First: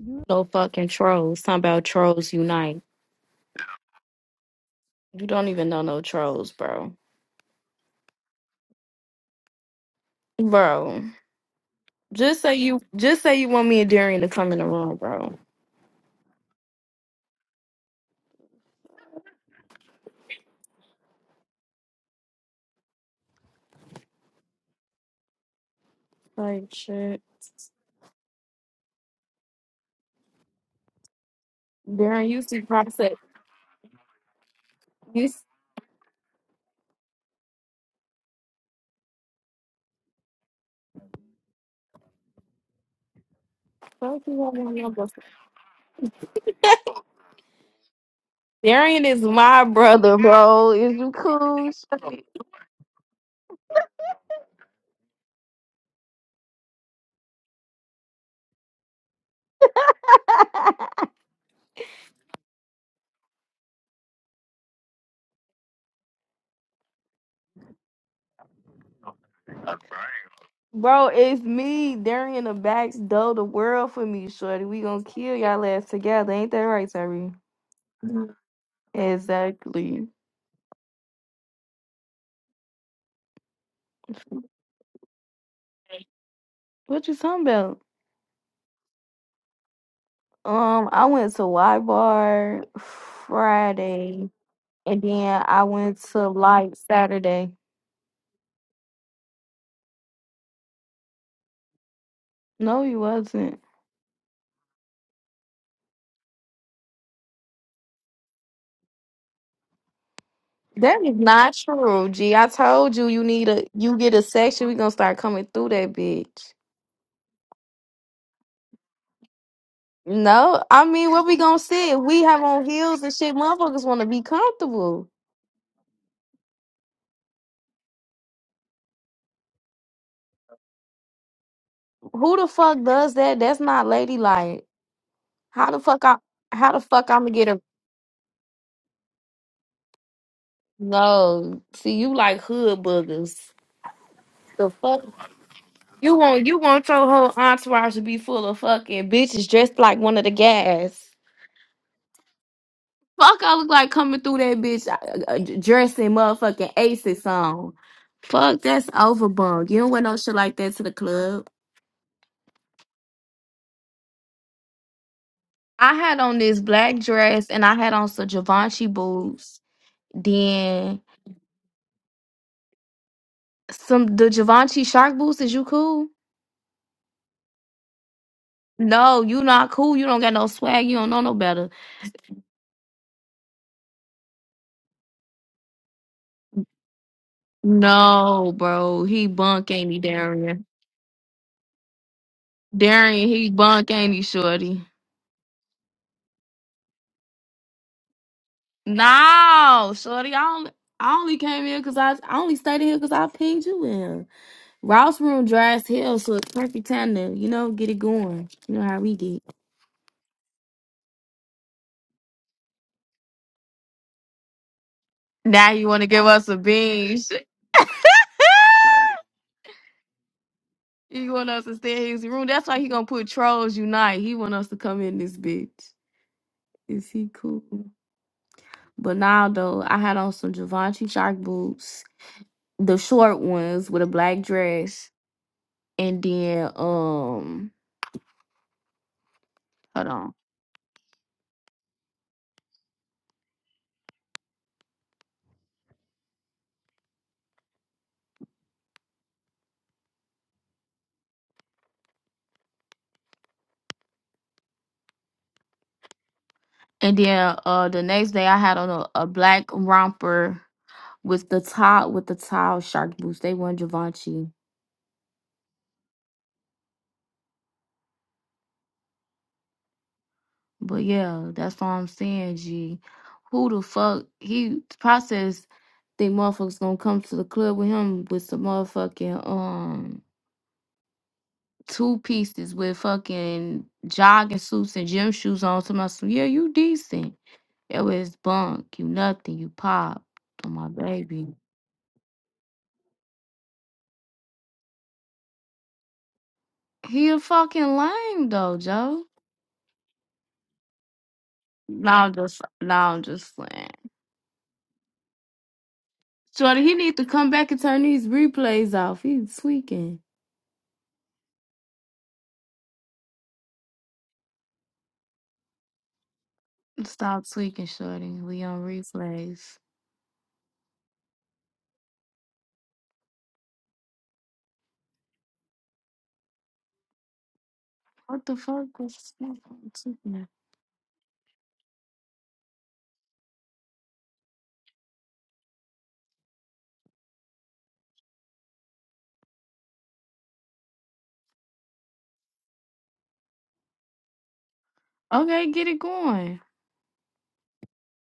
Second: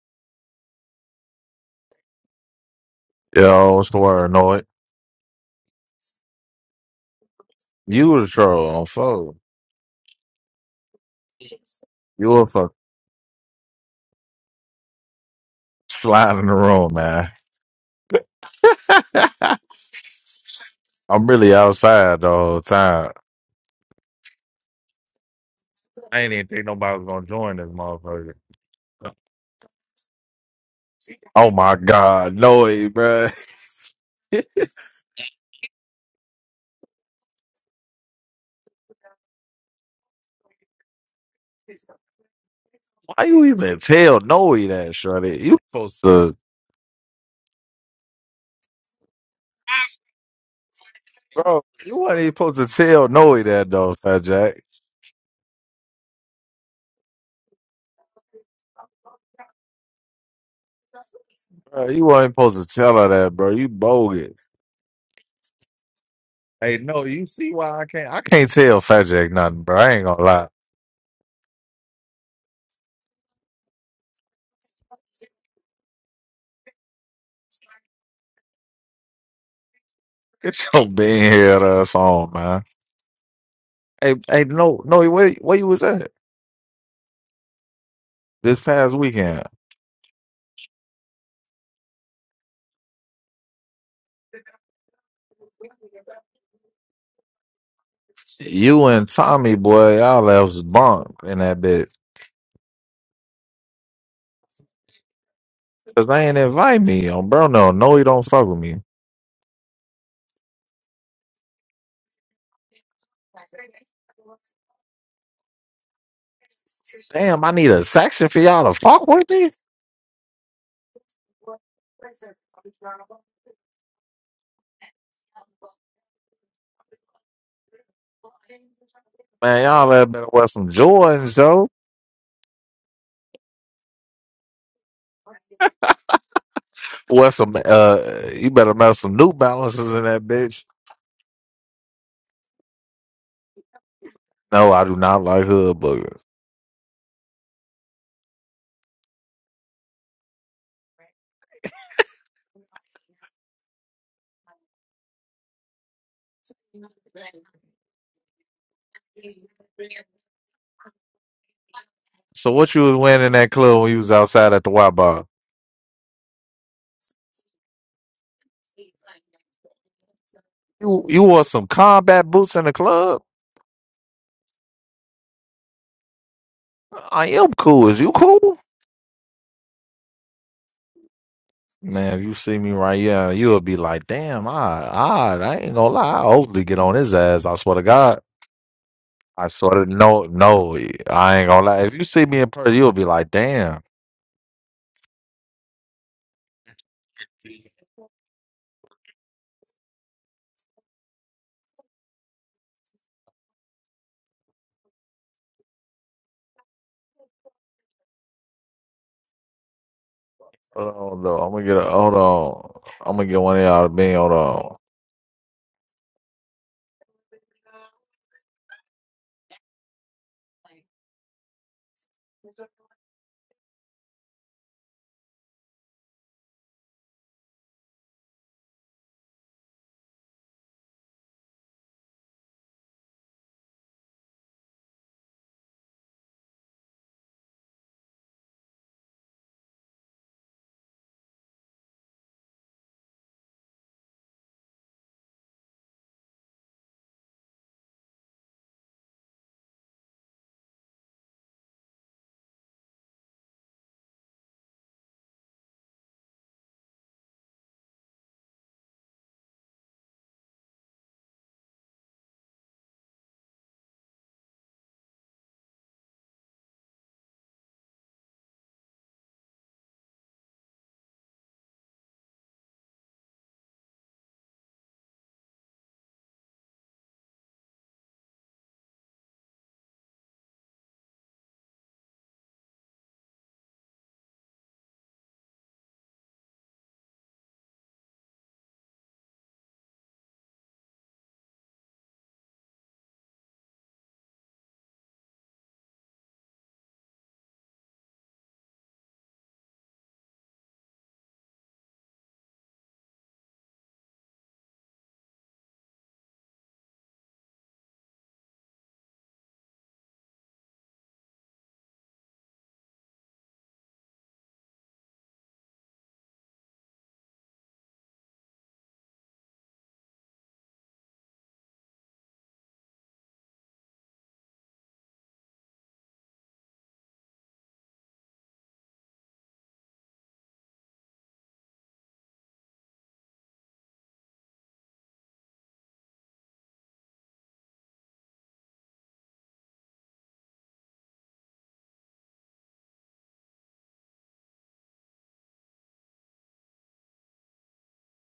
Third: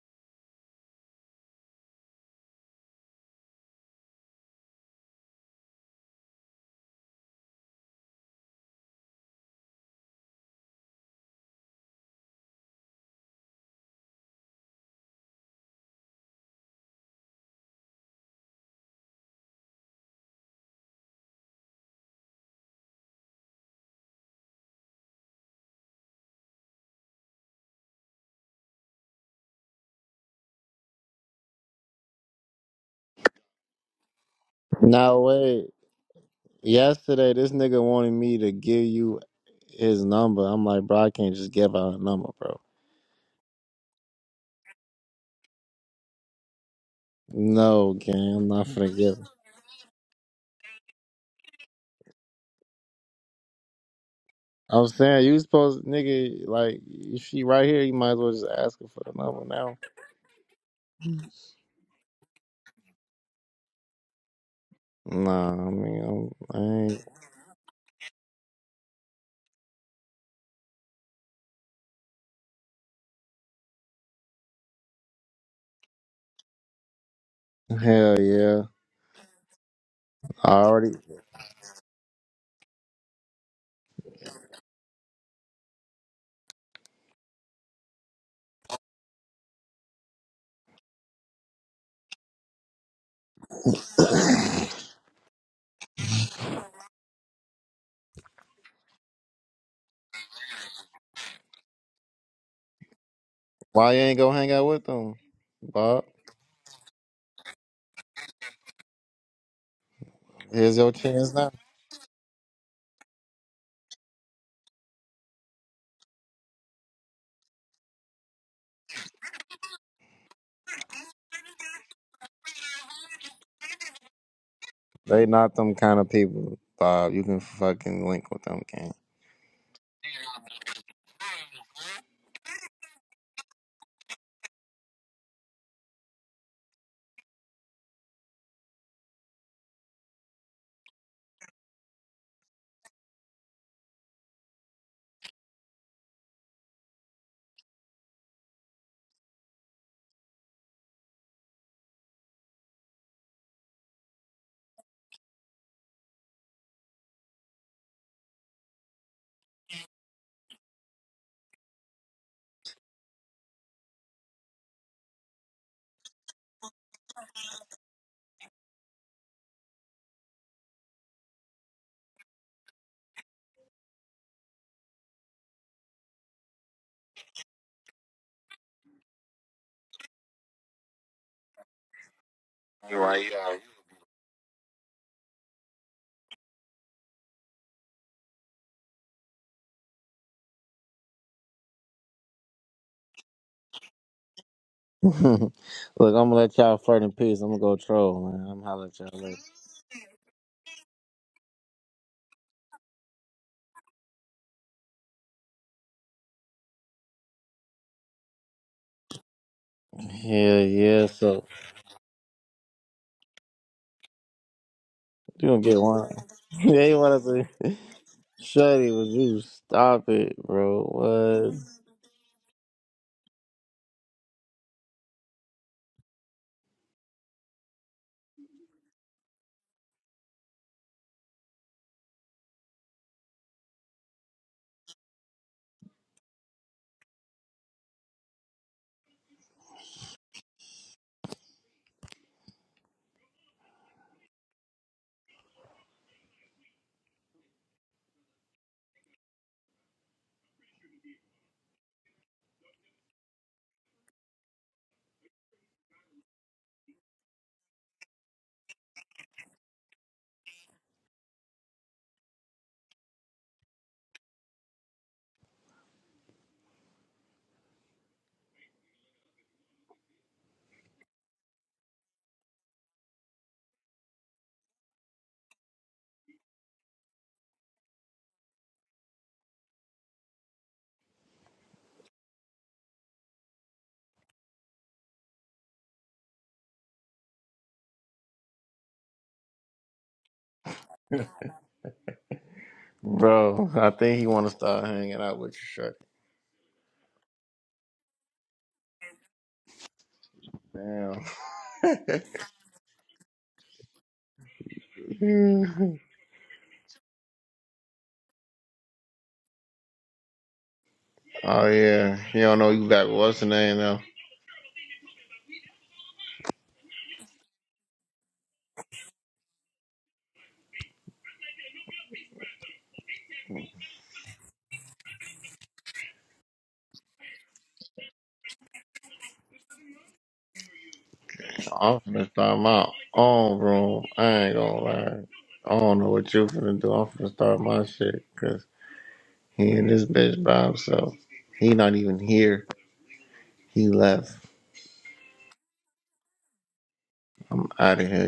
You No fucking trolls. Talking about trolls unite. Yo, what's the word, Annoyed? You don't even know no trolls, bro. You was a troll on phone. Bro, You just were say fuck you just say you want me and Darian to come in the room, bro. sliding in the room, man. I'm really outside the whole time. I ain't even Like think nobody was shit, gonna join this motherfucker. Oh my Darian, god, you see Noe, process. bro. No You s- wait, Yesterday, this nigga wanted me to give you his number. I'm like, bro, I can't just give out a number, bro. Why you even tell fuck you want Noe my that, number. Shorty? You supposed to, No, gang, I'm not finna Darian give. is it. my brother, bro. Is you bro. cool? You weren't Shit. even supposed to tell Noe that, though, Fat Jack. I'm saying you supposed, nigga, like if she right here, you might as well just ask her for the number now. Bro, you weren't supposed to tell her that, bro. You bogus. Nah, I mean, I'm, I Hey, no, ain't. you see why I can't. I can't tell Fat Jack nothing, bro. I ain't gonna lie. Bro, it's me, Darian the backs though the world for me, shorty. We gonna kill y'all ass together. Ain't that right, Terry? Hell yeah, Exactly. I Get your already. being here ass on, man. Hey, hey, no, no, where, where you was at What you talking about? this past weekend? Um, I went to Y Bar Friday, and then I went to Light Saturday. You and Tommy, boy, y'all left bunk in that bit. No, you wasn't. Why you ain't go hang out with them, Bob? Cause they ain't invite me on bro. No, no, you don't fuck with me. Here's your That is chance now. not true, G. I told you you need a you get a section. We gonna start coming through that bitch. Damn, I need a section for y'all to fuck with me. No, I mean what we gonna say? We have on heels and shit. Motherfuckers want to be comfortable. They not them kind of people, Bob. You can fucking link with them, gang. Man, y'all had better wear some Jordans, yo. Who the fuck does that? That's not ladylike. How the fuck I? How the fuck I'm Wear gonna get some, a uh, you better mess some New Balances in that bitch. no? See, you like hood boogers. The No, I do fuck not like hood You boogers. want you want your whole entourage to be full of fucking bitches dressed like one of the guys. Fuck, I look like coming through that bitch uh, uh, dressing motherfucking Aces song. Fuck, that's overbunk. You don't wear no shit like that to the club. So what you was wearing in that club when you was outside at the Y Bar? I had on this black dress and I had on some Givenchy boots. Then You you wore some combat boots in the club? some the Givenchy shark boots. Is you cool? I am cool. Is you cool? No, you not cool. You don't got no swag. You don't know no better. Man, if you see me right here, Right. you'll be like, damn, I, I, I ain't gonna lie. I'll hopefully get on his ass. I swear to God. No, bro, he I bunk swear to ain't he, no, Darian? no, I ain't gonna lie. If you see me in person, you'll be Darian, like, he damn. bunk, ain't he, Shorty? Look, I'm gonna let y'all flirt in peace. I'm gonna go troll, man. I'm holler at y'all later. No, Shorty, I only, I only came here because I, I only stayed in here because I pinged you in. Ross room dry as hell, so it's perfect time to, you know, get it going. You know how we get. Yeah, Hold yeah. on, though. So I'm gonna get a, hold on. I'm gonna get one of y'all to be, hold on. you gonna Now get you want to one? give us a they want us beans. to. say, Shuddy, would you stop it, you want bro? us to stay in his room. That's why he going to put Trolls Unite. He want us to come in this bitch. Is he cool? But now, though, I had on some Givenchy shark boots, the short ones with a black dress. and then um hold on and then uh the next day i had on a, a black romper with the top with the tile shark boots they weren't Givenchy. but yeah that's what i'm saying g who the fuck he process think motherfuckers gonna come to the club with him with some motherfucking um two pieces with fucking jogging suits and gym shoes on to my yeah you decent it was bunk you nothing you pop on my baby What, bro? I think he want to start hanging out with you, He a fucking lame though, Joe. Shuddy. No, Damn. I'm just no, I'm just playing. Shorty, he need to come back and turn these replays off. He's tweaking. oh yeah, he don't know you back. with What's the name now? Stop tweaking, Shorty. We on replays. What the fuck was tweaking? I'm finna start my own room. I ain't gonna lie. I don't know what you finna do. I'm finna start my shit, 'cause He in this bitch by himself. He not even here. He left. Okay, get it going. I'm out of here.